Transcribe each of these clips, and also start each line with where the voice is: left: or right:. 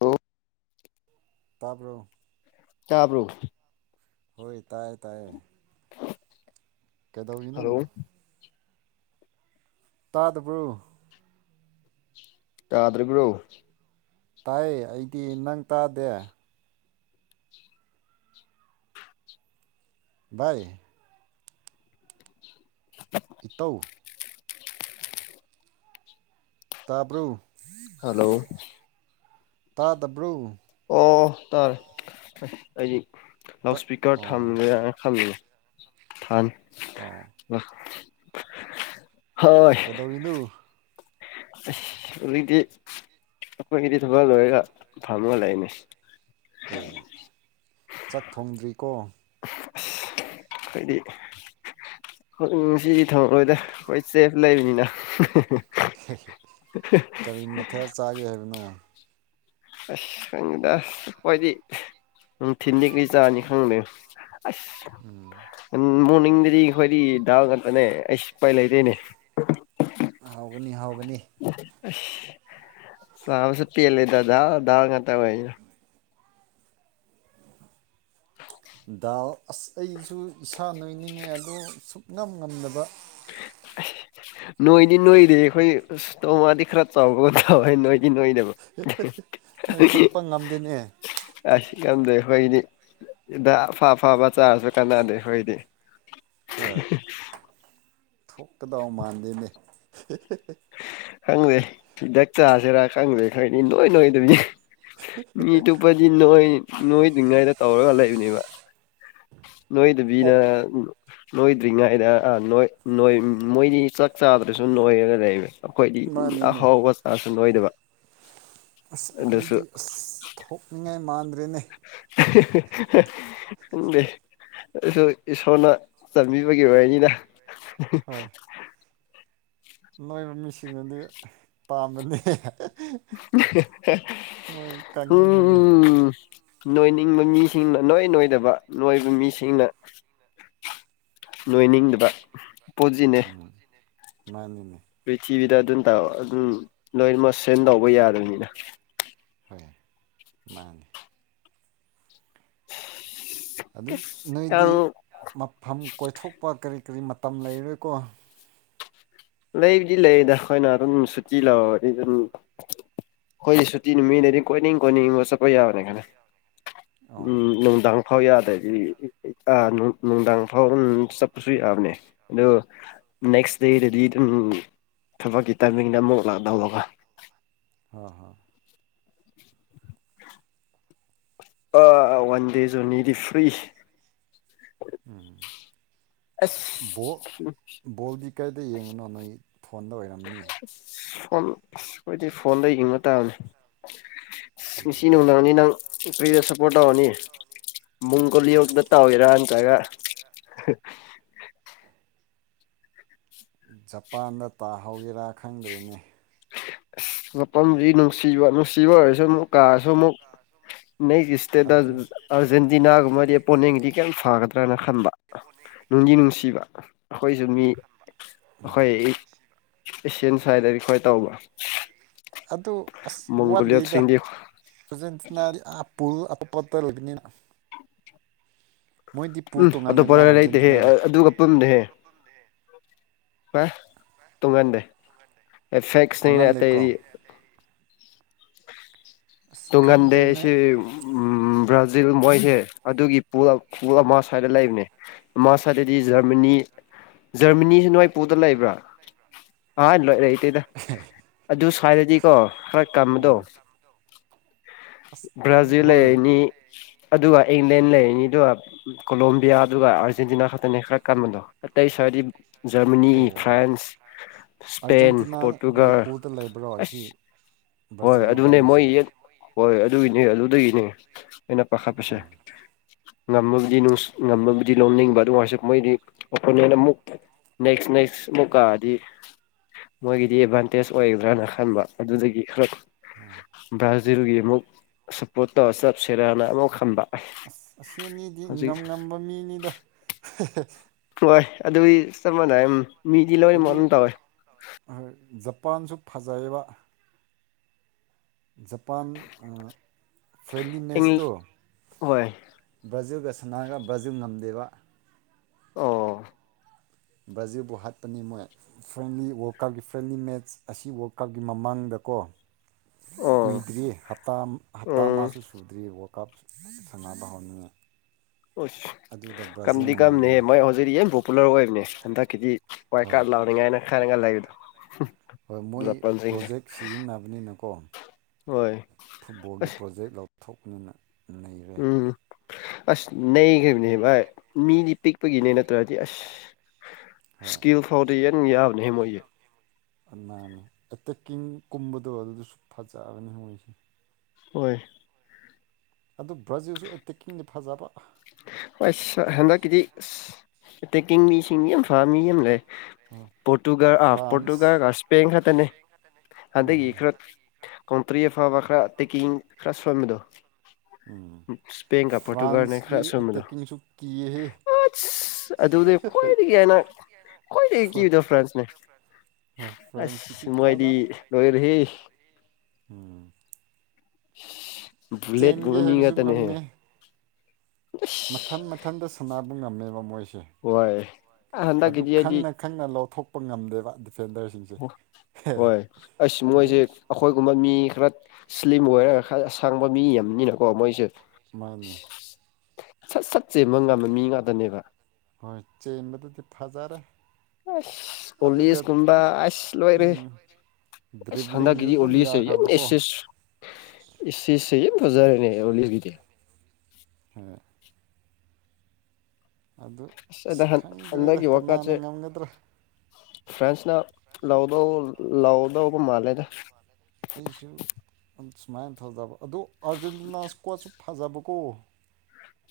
left: hello
right: ꯇꯥꯕ꯭ꯔꯣ
left: ꯇꯥꯕ꯭ꯔꯣ
right: ꯍꯣꯏ ꯇꯥꯌꯦ ꯇꯥꯌꯦ ꯀꯩꯗꯧꯔꯤꯅꯧ
left: ꯍꯜꯂꯣ
right: ꯇꯥꯗꯕ꯭ꯔꯣ
left: ꯇꯥꯗꯦꯕꯔꯣ
right: ꯇꯥꯏꯌꯦ ꯑꯩꯗꯤ ꯅꯪ ꯇꯥꯗꯦ ꯚꯥꯏ ꯏꯠꯇꯧ ꯇꯥꯕ꯭ꯔꯣ
left: ꯍꯜꯂꯣ
right: ꯇꯥꯗꯕ꯭ꯔꯣ
left: ꯑꯣ ꯇꯥꯔꯦ ꯑꯩꯗꯤ
right: ꯇꯥ
left: ꯂꯥꯎꯠ ꯏꯁꯄꯤꯀꯔ
right: ꯑꯣ
left: ꯊꯝꯒꯦ ꯌꯥꯔ ꯊꯝꯃꯤꯅꯤ ꯊꯥꯟ
right: ꯑꯣ
left: ꯍꯣꯏ
right: ꯀꯩꯗꯧꯔꯤꯅꯣ
left: ꯍꯧꯖꯤꯛꯇꯤ ꯑꯩꯈꯣꯏꯒꯤꯗꯤ ꯊꯕꯛ ꯂꯣꯏꯔꯒ ꯐꯝꯃꯒ ꯂꯩꯅꯦ
right: ꯑꯦ ꯆꯥꯛ ꯊꯣꯡꯗ꯭ꯔꯤꯀꯣ
left: ꯑꯁ ꯍꯥꯏꯗꯤ ꯉꯁꯤꯗꯤ ꯊꯛꯂꯣꯏꯗ ꯑꯩꯈꯣꯏ ꯆꯦꯞ ꯂꯩꯕꯅꯤꯅ
right: ꯀꯔꯤ ꯃꯊꯦꯜ ꯆꯥꯒꯦ ꯍꯥꯏꯕꯅꯣ
left: ꯑꯁ ꯈꯪꯗꯦꯗ ꯑꯩꯈꯣꯏꯗꯤ ꯅꯨꯡꯊꯤꯜ ꯗꯤ ꯀꯔꯤ ꯆꯥꯅꯤ ꯈꯪꯗꯦ ꯑꯁ ꯃꯣꯔꯅꯤꯡꯗꯗꯤ ꯑꯩꯈꯣꯏꯗꯤ ꯗꯥꯜ ꯉꯥꯛꯇꯅꯦ ꯑꯩꯁ ꯁꯄꯥꯏ ꯂꯩꯔꯦꯅꯦ
right: ꯍꯥꯎꯒꯅꯤ ꯍꯥꯎꯒꯅꯤ
left: ꯑꯁ ꯆꯥꯕꯁꯨ ꯄꯦꯟꯂꯦꯗ ꯗꯥꯜ ꯗꯥꯜ ꯉꯥꯛꯇ ꯑꯣꯏꯕꯅ
right: ꯗꯥꯜ ꯑꯁ ꯑꯩꯁꯨ ꯏꯁꯥ ꯅꯣꯏꯅꯤꯡꯉꯦ ꯑꯗꯣ ꯁꯨꯞꯉꯝ ꯉꯝꯗꯕ
left: ꯅꯣꯏꯗꯤ ꯅꯣꯏꯗꯦ ꯑꯩꯈꯣꯏ ꯑꯁ ꯇꯣꯃꯥꯗꯤ ꯈꯔ ꯆꯥꯎꯕꯒ ꯇꯧꯏ ꯀ ꯅꯣꯏꯅꯕ
right: ꯅꯣꯏꯊꯣꯛꯄ ꯉꯝꯗꯦꯅꯦ
left: ꯑꯁ ꯉꯝꯗꯦ ꯑꯩꯈꯣꯏꯒꯤꯗꯤ ꯑꯐꯥ ꯑꯐꯕꯥ ꯆꯥꯔꯁꯨ ꯀꯥꯟꯅꯗꯦ ꯑꯩꯈꯣꯏꯗꯤ [inaudible]
right: ꯊꯣꯛꯀꯥꯗꯧ ꯃꯥꯥꯟꯗꯦꯅꯦ
left: ꯈꯪꯗꯦ ꯍꯤꯗꯥꯛ ꯆꯥꯁꯤꯔꯥ ꯈꯪꯗꯦ ꯈꯅꯤ ꯏꯅꯣꯏ ꯅꯣꯏꯗꯕꯤ ꯃꯤ ꯇꯣꯞꯄꯗꯤ ꯅꯣꯏ ꯅꯣꯏꯗ꯭ ꯉꯥꯏꯔꯦ ꯇꯧꯔꯒ ꯂꯩꯕꯅꯦꯕ ꯅꯣꯏꯗꯕꯤꯅ
right: ꯑꯣꯛ
left: ꯅꯣꯏꯗ꯭ꯔꯤꯉꯩꯗ ꯅꯣꯏ ꯃꯣꯏꯗꯤ ꯆꯥꯛ ꯆꯥꯗ꯭ꯔꯁꯨ ꯅꯣꯏꯔꯒ ꯂꯩꯕ ꯑꯩꯈꯣꯏꯗꯤ
right: ꯃꯥꯅꯤꯅꯦ
left: ꯑꯍꯥꯎꯕ ꯆꯥꯁꯨ ꯅꯣꯏꯗꯕ
right: ꯑꯁ
left: ꯑꯗꯨꯁꯨ
right: ꯑꯩꯈꯣꯏꯗꯤ ꯑꯁ ꯊꯣꯛꯅꯤꯡꯉꯥꯏ ꯃꯥꯟꯗ꯭ꯔꯦꯅꯦ
left: ꯈꯡꯗꯦ ꯑꯩꯁꯨ ꯏꯁꯣꯔꯅ ꯆꯥꯟꯕꯤꯕꯒꯤ ꯑꯣꯏꯅꯤꯗ [inaudible]
right: ꯍꯣꯏ ꯅꯣꯏꯕ ꯃꯤꯁꯤꯡꯅꯗꯤ ꯄꯥꯝꯕꯗꯤ ꯀꯪꯅꯤꯡꯕꯅꯤ
left: ꯎꯝ ꯅꯣꯏꯅꯤꯡꯕ ꯃꯤꯁꯤꯡꯅ ꯁꯨꯡꯅꯣꯏ ꯅꯣꯏꯗꯕ ꯅꯣꯏꯕ ꯃꯤꯁꯤꯡꯅ ꯅꯣꯏꯅꯤꯡꯗꯕ ꯄꯣꯠꯁꯤꯅꯦ
right: ꯃꯥꯅꯤ
left: ꯄ꯭ꯔꯤꯊꯤꯕꯤꯗ ꯑꯗꯨꯝ ꯇ ꯑꯗꯨꯝ ꯂꯣꯏꯅꯃꯛ ꯁꯦꯟ ꯇꯧꯕ ꯌꯥꯗꯕꯅꯤꯅ
right: ꯍꯣꯏ ꯃꯥꯅꯦ ꯑꯗꯨ ꯅꯣꯏꯗꯤ
left: ꯌꯥꯝ
right: ꯃꯐꯝ ꯀꯣꯏꯊꯣꯛꯄ ꯀꯔꯤ ꯀꯔꯤ ꯃꯇꯝ ꯂꯩꯔꯣꯏꯀꯣ
left: ꯂꯩꯕꯨꯗꯤ ꯂꯩꯗ ꯑꯩꯈꯣꯏꯅ ꯑꯗꯨꯝ ꯁꯨꯇꯤ ꯂꯧꯔꯗꯤ ꯑꯗꯨꯝ ꯍꯣꯏ ꯁꯨꯇꯤ ꯅꯨꯃꯤꯠ ꯂꯩꯗꯤ ꯀꯣꯏꯅꯤꯡ ꯀꯣꯏꯅꯤꯡꯕ ꯆꯠꯄ ꯌꯥꯕꯅꯤ ꯈꯔ
right: ꯑꯧ
left: ꯎꯝ ꯅꯨꯡꯗꯥꯡ ꯐꯥꯎ ꯌꯥꯗ꯭ꯕꯤ ꯑꯥ ꯅꯨꯡꯗꯥꯡ ꯐꯥꯎꯔꯝ ꯆꯠꯄꯁꯨ ꯌꯥꯕꯅꯦ ꯑꯗꯨ ꯅꯦꯛꯁ ꯗꯦꯗꯗꯤ ꯎꯝ ꯊꯕꯛꯀꯤ ꯇꯥꯏꯃꯤꯡꯗ ꯑꯃꯨꯛ ꯂꯥꯛꯍꯧꯔꯒ
right: ꯑ ꯍꯥ
left: [inaudible] ꯑ ꯋꯥꯟ ꯗꯦꯁꯅꯤꯗꯤ ꯐ꯭ꯔꯔꯤ
right: ꯎꯝ
left: ꯑꯁ
right: ꯕꯣꯜꯗꯤ ꯀꯥꯏꯗ ꯌꯦꯡꯕꯅꯣ ꯅꯣꯏ ꯐꯣꯟꯗ ꯑꯣꯏꯔꯝꯅꯤ
left: ꯐꯣꯟ ꯑꯁ ꯑꯩꯈꯣꯏꯗꯤ ꯐꯣꯟꯗ ꯌꯦꯡꯕ ꯇꯥꯕꯅꯤ ꯑꯁ ꯉꯁꯤ
right: ꯎꯝ
left: ꯅꯨꯝꯗꯥꯡꯗꯤ ꯅꯪ ꯀꯔꯤꯗ ꯁꯄꯣꯔꯇ ꯇꯧꯔꯅꯤ ꯃꯣꯡꯒꯣꯂꯤ ꯔꯣꯝꯗ ꯇꯧꯔꯤꯔ ꯅꯠꯇ꯭ꯔꯒ
right: ꯖꯄꯥꯟꯗ ꯇꯥꯍꯧꯒꯦꯔꯥ ꯈꯪꯗ꯭ꯔꯤꯅꯦ
left: ꯑꯁ ꯃꯐꯝꯁꯤ ꯅꯨꯡꯁꯤꯕ ꯅꯨꯡꯁꯤꯕ ꯑꯣꯏꯔꯁꯨ ꯑꯃꯨꯛ ꯀꯥꯔꯁꯨ ꯑꯃꯨꯛ ꯅꯪꯒꯤ ꯏꯁꯇꯦꯇꯁ
right: ꯑꯗꯨ
left: ꯑꯥꯔꯖꯦꯟꯇꯤꯅꯥꯒꯨꯝꯕꯗꯤ ꯄꯣꯅꯤꯡꯒꯤꯗꯤ ꯈꯤꯇꯪ ꯐꯒꯗ꯭ꯔꯅ ꯈꯟꯕ ꯅꯨꯡꯗꯤ ꯅꯨꯡꯁꯤꯕ ꯑꯩꯈꯣꯏꯁꯨ ꯃꯤ ꯑꯩꯈꯣꯏ ꯑꯦꯁꯤꯌꯥꯟ ꯁꯥꯏꯠꯇꯗꯤ ꯑꯩꯈꯣꯏ ꯇꯧꯕ
right: ꯑꯗꯨ ꯑꯁ ꯋꯥꯠꯂꯤꯗ
left: ꯃꯣꯡꯒꯣꯂꯤꯌꯠꯁꯤꯡꯗꯤ
right: ꯑꯖꯦꯟꯇꯤꯅꯥꯗꯤ ꯑꯥꯞ ꯄꯨꯜ ꯑꯇꯣꯞꯄꯇ ꯂꯩꯕꯅꯤꯅ ꯃꯣꯏꯗꯤ ꯄꯨꯜ
left: ꯎꯝ
right: ꯇꯣꯡꯉꯥꯜꯂꯦꯅ
left: ꯑꯇꯣꯞꯄꯔꯒ ꯂꯩꯇꯦꯍꯦ
right: ꯑꯥꯔꯖꯦꯟꯇꯤꯅꯥꯗꯤ
left: ꯑꯗꯨꯒ ꯀꯄꯗꯍꯦ ꯇꯨꯡꯍꯟꯗꯦ ꯑꯦꯐꯦꯛꯁꯅꯤꯅ
right: ꯇꯣꯡꯉꯥꯜꯂꯦꯀꯣ
left: ꯑꯇꯩꯗꯤ
right: ꯑꯁ ꯈꯪꯗ꯭ꯔꯦꯅꯦ
left: ꯇꯨꯡꯥꯟꯗꯦꯁ ꯎ꯭ꯔꯖꯤ ꯜ ꯃꯣꯏꯁꯦ ꯑꯗꯨꯒꯤꯜ ꯑꯃ ꯁ꯭ꯋꯥꯏꯗ ꯂꯩꯕꯅꯦ ꯑꯃ ꯁ꯭ꯋꯥꯏꯗꯗꯤ ꯖꯔꯃꯅꯤ ꯖꯔꯃꯅꯤꯁꯤ ꯅꯏꯄꯨꯗ ꯂꯩꯕ꯭ꯔꯥ ꯑ ꯂꯣꯏꯔ ꯏꯇꯩꯗ ꯑꯗꯨ ꯁ꯭ꯋꯥꯏꯔꯗꯤꯀꯣ ꯈꯔ ꯀꯝꯕꯗꯣ
right: ꯎꯝ ꯑꯁ ꯈꯪ ꯍꯣꯏ
left: ꯕ꯭ꯔꯥꯖꯤꯂꯅꯤ ꯑꯗꯨꯒ ꯏꯪꯂꯦꯟ ꯂꯩꯔꯤꯅꯤ ꯑꯗꯨꯒ ꯀꯣꯂꯣꯝꯕꯤꯌꯥ ꯑꯗꯨꯒ ꯑꯥꯔꯖꯦꯟꯇꯤꯅꯥ ꯈꯛꯇꯅꯤ ꯈꯔ ꯀꯥꯟꯕꯗꯣ ꯑꯇꯩ ꯁꯋꯥꯏꯗꯤ ꯖꯔꯃꯅꯤ
right: ꯑꯣ
left: ꯐ꯭ꯔꯥꯟꯁ ꯏꯁꯄꯦꯟ
right: ꯑꯥꯔꯖꯦꯟꯇꯤꯅꯥꯒꯤ
left: ꯄꯣꯔꯇꯨꯒꯜ ꯑꯁ ꯍꯣꯏ ꯑꯗꯨꯅꯦ
right: ꯕꯖꯃꯕꯥꯅꯤꯁꯦ
left: ꯃꯣꯏ ꯍꯣꯏ ꯑꯗꯨꯒꯤꯅꯦ ꯑꯗꯨꯗꯒꯤꯅꯦ ꯑꯩꯅ ꯄꯥꯈꯠꯄꯁꯦ
right: ꯑꯣ
left: ꯉꯝꯃꯕꯨꯗꯤ ꯅꯨꯡ ꯉꯝꯃꯕꯨꯗꯤ ꯂꯧꯣꯟꯅꯤꯡꯕ ꯑꯗꯨꯁꯨ ꯃꯣꯏꯗꯤ ꯑꯣꯄꯣꯅꯦꯟ ꯑꯃꯨꯛ ꯅꯦꯛꯁ ꯅꯦꯛꯁ ꯃꯨꯀꯥꯗꯤ ꯃꯣꯏꯒꯤꯗꯤ ꯑꯦꯗꯚꯥꯟꯇꯦꯖ ꯑꯣꯏꯒꯗ꯭ꯔꯅ ꯈꯟꯕ ꯑꯗꯨꯗꯒꯤ ꯈꯔ ꯕ꯭ꯔꯥꯖꯤꯜꯒꯤ ꯑꯃꯨꯛ ꯁꯞꯄꯣꯔꯠ ꯇꯧꯔ ꯆꯞꯁꯤꯦꯔꯅ ꯑꯃꯨꯛ ꯍꯟꯕ
right: ꯑꯁ ꯑꯁꯤꯅꯤꯗꯤ ꯉꯝ ꯉꯝꯕ ꯃꯤꯅꯤꯗ
left: ꯍꯣꯏ ꯑꯗꯨꯗꯤ ꯆꯞ ꯃꯥꯟꯅ ꯃꯤꯗꯤ ꯂꯧꯔꯤ ꯃꯝ ꯇꯧꯋꯦ
right: ꯃꯄꯥꯟꯁꯨ ꯐꯖꯩꯌꯦꯕ ꯖꯄꯥꯟ ꯐ꯭ꯔꯦꯟꯂꯤ
left: ꯏꯪ
right: ꯃꯦꯁꯇꯣ
left: ꯍꯣꯏ
right: ꯕ꯭ꯔꯖꯦꯜꯒ ꯁꯥꯟꯅꯔꯒ ꯕ꯭ꯔꯥꯖꯤꯜ ꯉꯝꯗꯦꯕ
left: ꯑꯣ
right: ꯕ꯭ꯔꯥꯖꯤꯜꯕꯨ ꯍꯥꯠꯄꯅꯤ ꯃꯣꯏ ꯐ꯭ꯔꯦꯟꯂꯤ ꯋꯥꯔꯜ ꯀꯥꯞꯀꯤ ꯐ꯭ꯔꯦꯟꯂꯤ ꯃꯦꯠꯆ ꯑꯁꯤ ꯋꯥꯔꯜ ꯀꯥꯞꯀꯤ ꯃꯃꯥꯡꯗꯀꯣ
left: ꯑꯣ
right: ꯀꯨꯏꯗ꯭ꯔꯤꯇꯥ ꯍꯞꯇꯥ
left: ꯎꯝ
right: ꯃꯥꯁꯨ ꯁꯨꯗ꯭ꯔꯤ ꯀꯞ ꯁꯅꯥꯗ ꯍꯥꯎꯅꯤꯡꯉ
left: ꯑꯁ ꯀꯝꯗꯤ ꯀꯝꯅꯦꯍ
right: ꯉꯝꯕꯅꯤ
left: ꯃꯣꯏ ꯍꯧꯖꯤꯛꯤ ꯌꯥꯝ ꯄꯣꯄꯨꯂꯔ ꯑꯣꯏꯕꯅꯦ ꯍꯟꯗꯛꯀꯤꯗꯤ ꯍꯣꯏꯏ ꯀꯥꯠ
right: ꯍꯣꯏ
left: ꯂꯥꯎꯅꯤꯡꯉꯥꯏꯅ ꯈꯔꯒ ꯂꯩꯏꯗꯣ
right: ꯍꯣꯏ ꯃꯣꯏ ꯄ꯭ꯔꯣꯖꯦꯛ ꯁꯤꯖꯤꯟꯅꯕꯅꯤꯅꯀꯣ
left: ꯍꯣꯏ
right: ꯐꯨꯠꯕꯣꯜꯒꯤ
left: ꯑꯁ
right: ꯄ꯭ꯔꯣꯖꯦꯛ ꯂꯧꯊꯣꯛꯄꯅꯤꯅ ꯅꯩꯔꯦ
left: ꯎꯝ ꯑꯁ ꯅꯩꯈ꯭ꯔꯤꯕꯅꯦ ꯚꯥꯏ ꯃꯤꯗꯤ ꯄꯤꯛꯄꯒꯤꯅꯦ ꯅꯠꯇ꯭ꯔꯗꯤ ꯑꯁ
right: ꯍꯣꯏ
left: ꯁ꯭ꯀꯤꯜ ꯐꯥꯎꯣꯔ ꯗ ꯑꯦꯟ ꯌꯥ ꯍꯦꯃꯣꯏꯌꯦ
right: ꯅꯥꯅꯦ ꯑꯦꯇꯦꯛꯀꯤꯡ ꯀꯨꯝꯕꯗꯣ ꯑꯗꯨꯗ ꯁ ꯐꯖꯒꯅꯤ ꯃꯣꯏꯁꯦ
left: ꯍꯣꯏ
right: ꯑꯗꯨ ꯕ꯭ꯔꯥꯖꯤꯜꯁꯨ ꯑꯦꯇꯦꯛꯀꯤꯡꯗꯤ ꯐꯖꯕ
left: ꯑꯁ ꯍꯦꯟꯗ ꯀꯗꯤ ꯑꯁ ꯑ ꯇꯦꯛꯀꯤꯡ ꯃꯤ ꯁꯤꯡ ꯌꯥꯝ ꯐꯥ ꯃꯤ ꯑꯃ ꯂꯩ ꯄꯣꯔꯇꯨꯒꯜ ꯑ
right: ꯐ꯭ꯔꯥꯟꯁ
left: ꯄꯣꯇꯨꯒꯜ ꯏꯁꯄꯟ ꯈꯇꯅꯦ ꯍꯟꯗꯛꯀꯤ
right: ꯈꯛꯇꯅꯦ
left: ꯈꯔ ꯀꯥꯎꯇ꯭ꯔꯤ ꯑꯐꯕ ꯈꯔ ꯇꯦꯛꯀꯤꯡ ꯈꯔ ꯁꯣꯟꯃꯤꯗꯣ ꯏꯁꯄꯦꯟꯒ ꯄꯣꯔꯇꯨꯒꯜꯅꯦ
right: ꯐ꯭ꯔꯥꯟꯁꯀꯤ
left: ꯈꯔ ꯑꯁꯣꯕꯗꯣ
right: ꯑꯦꯇꯦꯛꯀꯤꯡꯁꯨ ꯀꯤꯌꯦꯍꯦ
left: ꯁ ꯑꯗꯨꯅꯦ ꯈ꯭ꯋꯥꯏꯗꯒꯤ ꯍꯥꯏꯅ ꯈ꯭ꯋꯥꯏꯗꯒꯤ ꯀꯤꯕꯗꯣ ꯐ꯭ꯔꯥꯟꯁꯅꯦ
right: ꯍꯣꯏ ꯐ꯭ꯔꯥꯟꯁꯀꯤꯗꯤ
left: ꯑꯁ ꯃꯣꯏꯗꯤ ꯂꯣꯏꯔ ꯍꯦ
right: ꯎꯝ
left: ꯕꯨꯂꯦꯠꯒꯨꯝꯕ ꯃꯤ
right: ꯍꯥꯏꯕꯁꯨ
left: ꯉꯥꯛꯇꯅꯦꯍꯦ
right: ꯉꯝꯃꯦ ꯃꯊꯟ
left: ꯑꯁ
right: ꯃꯊꯟꯇ ꯁꯨꯅꯕ ꯉꯝꯃꯦꯕ ꯃꯣꯏꯁꯤ ꯁꯦ
left: ꯍꯣꯏ
right: ꯑꯗꯨ
left: ꯍꯟꯗꯛꯀꯤꯗꯤ ꯑꯩꯗꯤ
right: ꯈꯪꯅ ꯈꯪꯅ ꯂꯧꯊꯣꯛꯄ ꯉꯝꯗꯦꯕ ꯗꯤꯐꯦꯟꯗꯔꯁꯤꯡꯁꯦ
left: ꯍꯣꯏ ꯑꯁ ꯃꯣꯏꯁꯦ
right: ꯑꯗꯨꯝ
left: ꯑꯩꯈꯣꯏꯒꯨꯝꯕ ꯃꯤ ꯈꯔ ꯃꯨꯁꯂꯤꯝ ꯑꯣꯏꯔꯒ ꯈꯔ ꯑꯁꯥꯡꯕ ꯃꯤ ꯑꯃꯅꯤꯅꯀꯣ ꯃꯣꯏꯁꯦ
right: ꯃꯥꯅꯤ
left: ꯁꯠ ꯁꯠꯁꯦ ꯃꯪ ꯉꯕ ꯃꯤ ꯉꯥꯛꯇꯅꯦꯕ
right: ꯍꯣꯏ ꯆꯦꯟꯕꯗꯨꯗꯤ ꯐꯖꯔꯦ
left: ꯑꯁ
right: ꯑꯗꯨꯒ
left: ꯄꯂꯤꯁ ꯀꯨꯝꯕ
right: ꯑꯝ
left: ꯑꯁ ꯂꯣꯏꯔꯦ
right: ꯎꯝ
left: ꯑꯦ ꯁꯥꯟꯗꯥꯒ
right: ꯗ꯭ꯔꯤꯕ꯭ꯂꯤꯡꯁꯨ ꯑꯗꯨꯝ
left: ꯑꯣꯜꯂꯤꯁꯦ
right: ꯌꯥꯈ꯭ꯔꯕꯀꯣ
left: ꯑꯦ ꯏꯁꯦ ꯍꯖꯔꯦꯅꯦ ꯑꯂꯤꯕꯤꯗꯦ
right: ꯍꯣꯏ ꯑꯗꯨ ꯑꯁ ꯈꯪꯗ꯭ꯔꯦꯗ ꯀꯅꯥꯅ ꯉꯝꯒꯗ꯭ꯔꯥ
left: ꯐ꯭ꯔꯦꯟꯁꯅ ꯂꯥꯎꯗꯣ ꯂꯥꯎꯗꯣꯕꯨ ꯃꯥꯂꯦꯗ
right: ꯑꯩꯁꯨ ꯁꯨꯃꯥꯏꯅ ꯊꯥꯖꯕ ꯑꯗ ꯑꯥꯔꯖꯦꯟꯇꯤꯅꯥꯁꯨ ꯀꯣꯁꯨ ꯊꯥꯖꯕꯀꯣ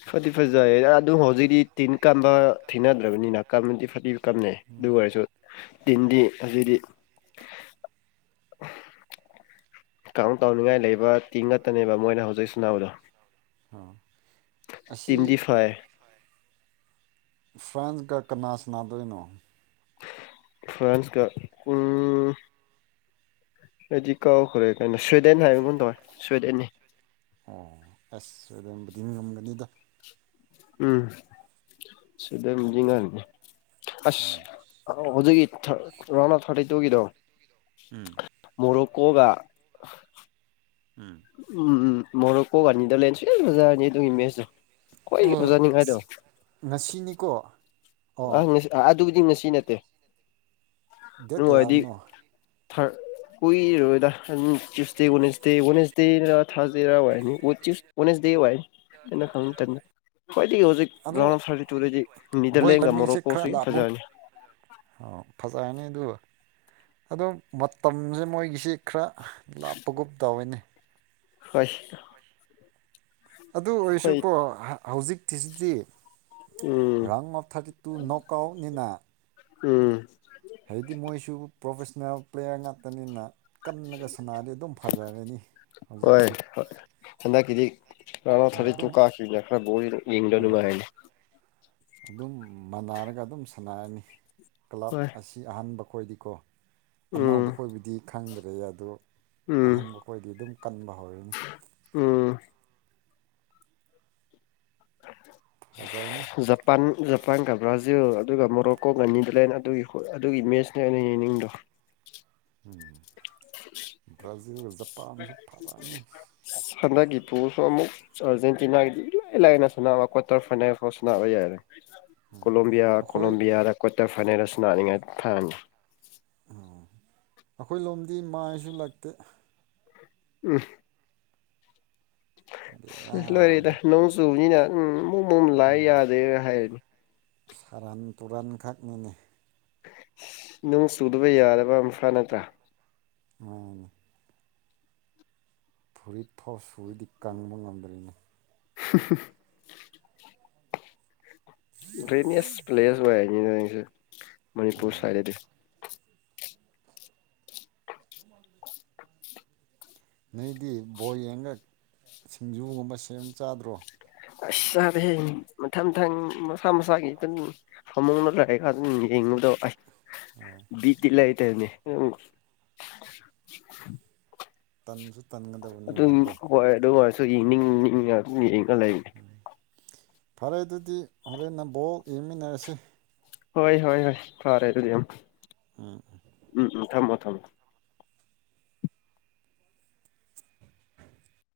left: ꯐꯗꯤ ꯐꯖꯩꯌꯦ ꯑꯗꯨꯝ ꯍꯧꯖꯤꯛꯇꯤ ꯇꯤꯟ ꯀꯝꯕ ꯊꯦꯡꯅꯗ꯭ꯔꯕꯅꯤꯅ ꯀꯝꯕꯗꯤ ꯐꯗꯤ ꯀꯞꯅꯩ ꯑꯗꯨ ꯑꯣꯏꯔꯁꯨ ꯇꯤꯟꯗꯤ ꯑꯁꯤꯗꯤ [inaudible] ꯀꯥꯡꯥꯎ ꯀꯥꯎꯅꯤꯡꯉꯥꯏ ꯂꯩꯕ ꯇꯤ ꯉꯛꯇꯅꯦꯕ ꯃꯣꯏꯅ ꯍꯧꯖꯤꯛ ꯁꯅꯥꯎꯗꯣ
right: ꯑꯁꯤ
left: ꯇꯤꯟꯇ ꯐꯥꯏ
right: ꯐ꯭ꯔꯥꯟꯁꯒ ꯀꯅꯥ ꯁꯅꯗꯅꯣ
left: ꯐ꯭ꯔꯥꯟꯁ ꯀ ꯎ ꯑꯩꯗꯤ ꯀꯧꯈ꯭ꯔꯦ ꯀꯩꯅꯣ ꯁ꯭ꯋꯤꯗꯦꯟ ꯍꯥꯏꯕꯒ ꯇꯧꯋꯦ ꯁ꯭ꯋꯤꯗꯦꯟꯅꯤ
right: ꯑꯣ ꯑꯁ ꯑꯗꯨꯣꯕꯨꯗꯤ ꯉꯝꯒꯅꯤꯗ
left: ꯎꯝ ꯁꯤꯗꯒ ꯑꯁ ꯍꯧꯖꯤꯛꯀꯤ ꯔꯥꯎꯟ ꯑꯐ ꯊꯥꯔꯇꯤ ꯇꯨꯒꯤꯗꯣ
right: ꯎꯝ
left: ꯀꯒ
right: ꯎꯝ
left: ꯎꯝ ꯃꯣꯔꯣꯛ ꯀꯣꯛꯒꯅꯤꯗꯂꯦꯟ ꯁꯖꯥꯔꯅꯤ ꯑꯗꯨꯒꯤ ꯃꯦꯁꯁꯨ ꯑꯩꯣꯏ ꯐꯖꯅꯤꯡꯉꯥꯏꯗꯣ
right: ꯀꯨ
left: ꯑꯁꯤ ꯑꯗꯨꯒꯤꯗꯤ ꯉꯁꯤ ꯅꯠꯇꯦ
right: ꯗꯦꯠ
left: ꯑꯗꯨ ꯑꯣꯏꯔꯗꯤ
right: ꯀꯌꯥꯔꯅꯣ
left: ꯊꯔ ꯎꯏꯔ ꯇ꯭ꯨꯁꯗꯦ ꯋꯦꯟꯁꯗꯦ ꯋꯥꯋꯦꯟꯁꯗꯦ ꯊꯥꯔꯁꯗꯦ ꯔ ꯑꯣ ꯑꯣꯅꯦꯁ ꯗꯦꯌ ꯍꯥꯏꯅ ꯈꯥꯎ ꯇꯅ ꯀꯋꯥꯗꯒꯤ ꯍꯧ
right: ꯑꯗꯣ
left: ꯎꯆꯖꯤꯛꯥꯎ ꯐ ꯇꯨꯔ ꯗ
right: ꯃꯣꯏ
left: ꯂꯒ
right: ꯂꯝꯃꯤꯡꯁꯦ
left: ꯃꯔꯣꯀꯣ
right: ꯈꯔ
left: ꯁꯤ
right: ꯂꯥꯞꯒꯨꯝ
left: ꯊꯖꯅꯤ
right: ꯐꯖꯔꯅꯤ ꯑꯗꯨꯒ ꯑꯗꯨꯣ ꯃꯇꯝꯁꯦ ꯃꯣꯏꯒꯤꯁꯤ ꯈꯔ ꯂꯥꯞꯄꯒꯨꯞ ꯇꯧꯏꯅꯦ
left: ꯍꯣꯏꯁ
right: ꯑꯗꯨ ꯑꯣꯏꯔꯁꯨꯀꯣ ꯍꯧꯖꯤꯛꯇꯤꯁꯤꯗꯤ
left: ꯎꯝ
right: ꯔꯪ ꯑꯣꯐ ꯊꯥꯔꯇꯤ ꯇꯨ ꯅꯣ ꯀꯥꯎꯅꯤꯅꯥ
left: ꯎꯝ
right: ꯍꯥꯏꯕꯗꯤ ꯃꯣꯏꯁꯨ ꯄ꯭ꯔꯣꯐꯦꯁꯟꯅꯜ ꯄ꯭ꯂꯦꯌꯔ ꯉꯥꯛꯇꯅꯤꯅ ꯀꯟꯅꯒ ꯁꯅꯥꯔꯗꯤ ꯑꯗꯨꯝ ꯐꯖꯔꯅꯤ
left: ꯍꯣꯏ
right: ꯍꯧꯖꯤꯛꯀꯤꯗꯤ
left: ꯍꯣꯏ ꯍꯟꯗꯛꯀꯤꯗꯤ ꯔꯥꯎꯟ ꯑꫭꯞ
right: ꯍꯣꯏ
left: ꯊꯔꯤꯇꯤ ꯇꯨ
right: ꯑꯗꯨꯝ
left: ꯀꯁꯤꯅꯤ ꯍꯥꯏꯅꯤ
right: ꯑꯗꯨꯝ ꯃꯥꯟꯅꯥꯔꯒ ꯑꯗꯨꯝ ꯁꯥꯟꯅꯔꯅꯤ ꯀ꯭ꯂꯕ
left: ꯍꯣꯏ
right: ꯑꯁꯤ ꯑꯍꯥꯟꯕ ꯈꯣꯏꯗꯤꯀꯣ ꯑꯅꯧꯕ
left: ꯎꯝ
right: ꯈꯣꯏꯕꯨꯗꯤ ꯈꯪꯗ꯭ꯔꯦ ꯑꯗꯣ
left: ꯎꯝ
right: ꯑꯍꯥꯟꯕ ꯈꯣꯏꯗꯤ ꯑꯗꯨꯝ ꯀꯟꯕ ꯍꯧꯔꯕꯅꯤ
left: ꯎꯝ
right: ꯐꯖꯔꯅꯤ
left: ꯖꯄꯥꯟ ꯖꯄꯥꯟ ꯀꯥ ꯕꯔꯥꯖꯤꯜ ꯑꯗꯨꯒ ꯃꯣꯔꯣꯛꯀꯣꯒ ꯅꯤꯌꯗꯔꯂꯦꯟ ꯑꯗꯨꯒꯤ ꯑꯗꯨꯒꯤ ꯃꯦꯠꯁꯅꯦ ꯑꯩꯅ ꯌꯦꯡꯅꯤꯡꯗꯣ
right: ꯎꯝ ꯕꯔꯥꯖꯤꯜꯒ ꯖꯞ
left: [unintelligible] ꯍꯟꯗꯛꯀꯤ ꯕꫭꯜꯁꯨ ꯑꯃꯨꯛ ꯑꯥꯔꯖꯦꯟꯇꯤꯅꯥꯒꯤꯗꯤ ꯏꯂꯥꯏ ꯂꯥꯏꯅ ꯁꯥꯅꯕ ꯀ꯭ꯋꯥꯇꯔ ꯐꯥꯏꯅꯦꯜ ꯐꯥꯎ ꯁꯥꯟꯅꯕ ꯌꯥꯏꯔ‌ꯦ ꯀꯣꯂꯣꯕꯤꯌꯥ
right: ꯑꯩꯈꯣꯏ
left: ꯀꯣꯂꯣꯝꯕꯤꯌꯥꯗ ꯀ꯭ꯋꯥꯇꯔ ꯐꯥꯏꯅꯦꯜ ꯑꯁꯤ ꯂꯅꯥꯅꯤꯡꯉꯥꯏ ꯊꯥꯡꯃꯤ
right: ꯑꯣ ꯑꯩꯈꯣꯏ ꯂꯣꯝꯗꯤ ꯃꯥꯏꯁꯨ ꯂꯛꯇꯦ
left: ꯎꯝ ꯁꯤ ꯂꯣꯏꯔꯗ
right: ꯕꯦꯔꯥꯅꯤ
left: ꯅꯣꯡ ꯆꯨꯕꯅꯤꯅ ꯎꯝ ꯎꯝ ꯂꯥꯏ ꯌꯥꯗꯦꯕ ꯍꯥꯏꯔꯅꯤ
right: ꯁꯔꯥꯟ ꯇꯨꯔꯟꯈꯛꯅꯤꯅꯦ
left: ꯅꫭꯡ ꯆꯨꯗꯕ ꯌꯥꯗꯕ ꯑꯝꯐꯥ ꯅꯠꯇ꯭ꯔꯥ
right: ꯃꯅꯦ ꯐꯨꯔꯤꯠ ꯐꯥꯎ ꯁꯨꯨꯔꯗꯤ ꯀꯪꯕ ꯉꯝꯗ꯭ꯔꯤꯅꯤ
left: [unintelligible] ꯒ꯭ꯔꯦꯃꯤꯁ ꯄ꯭ꯂꯦꯁ ꯑꯣꯏ ꯏꯁꯨ ꯃꯅꯤꯄꯨꯔ ꯁꯥꯏꯗꯗ
right: ꯎꯝ [unintelligible] ꯅꯣꯏꯗꯤ ꯕꯣꯌꯦꯟꯒ ꯁꯤꯡꯖꯨꯒꯨꯝꯕ ꯁꯦꯝ ꯆꯥꯗ꯭ꯔꯣ
left: ꯑꯁ ꯆꯥꯗ‌ꯦꯍ‌ꯦ ꯃꯊꯪ ꯃꯊꯪ ꯃꯁꯥ ꯃꯁꯥꯒꯤ ꯑꯗꯨ ꯐꯃꯨꯡꯅ ꯂꯩꯑꯒ ꯑꯗꯨꯝ ꯌꯦꯡꯉ ꯃꯗ ꯑꯁ ꯕꯤꯠꯇꯤ ꯂꯩꯇꯕꯅꯤ
right: ꯇꯟꯁꯨꯨ
left: ꯑꯗꯨꯝ ꯍꯣꯏ ꯑꯗꯨ ꯑꯣꯏꯔꯁꯨ ꯌꯦꯡꯅꯤꯡꯅꯤꯡꯉ ꯑꯗꯨꯝ ꯌꯦꯡꯉ ꯂꯩꯕꯅꯤ
right: ꯐꯔꯦ ꯑꯗꯨꯗꯤ ꯍꯣꯔꯦꯟꯟꯅ ꯕꯣꯜ ꯌꯦꯡꯃꯤꯟꯅꯔꯁꯤ
left: ꯍꯣꯏ ꯍꯣꯏ ꯍꯣꯏ ꯐꯥꯔꯦ ꯑꯗꯨꯗꯤ ꯌꯥꯝ
right: ꯎꯝ ꯎꯝ
left: ꯊꯝꯃ‌ꯦ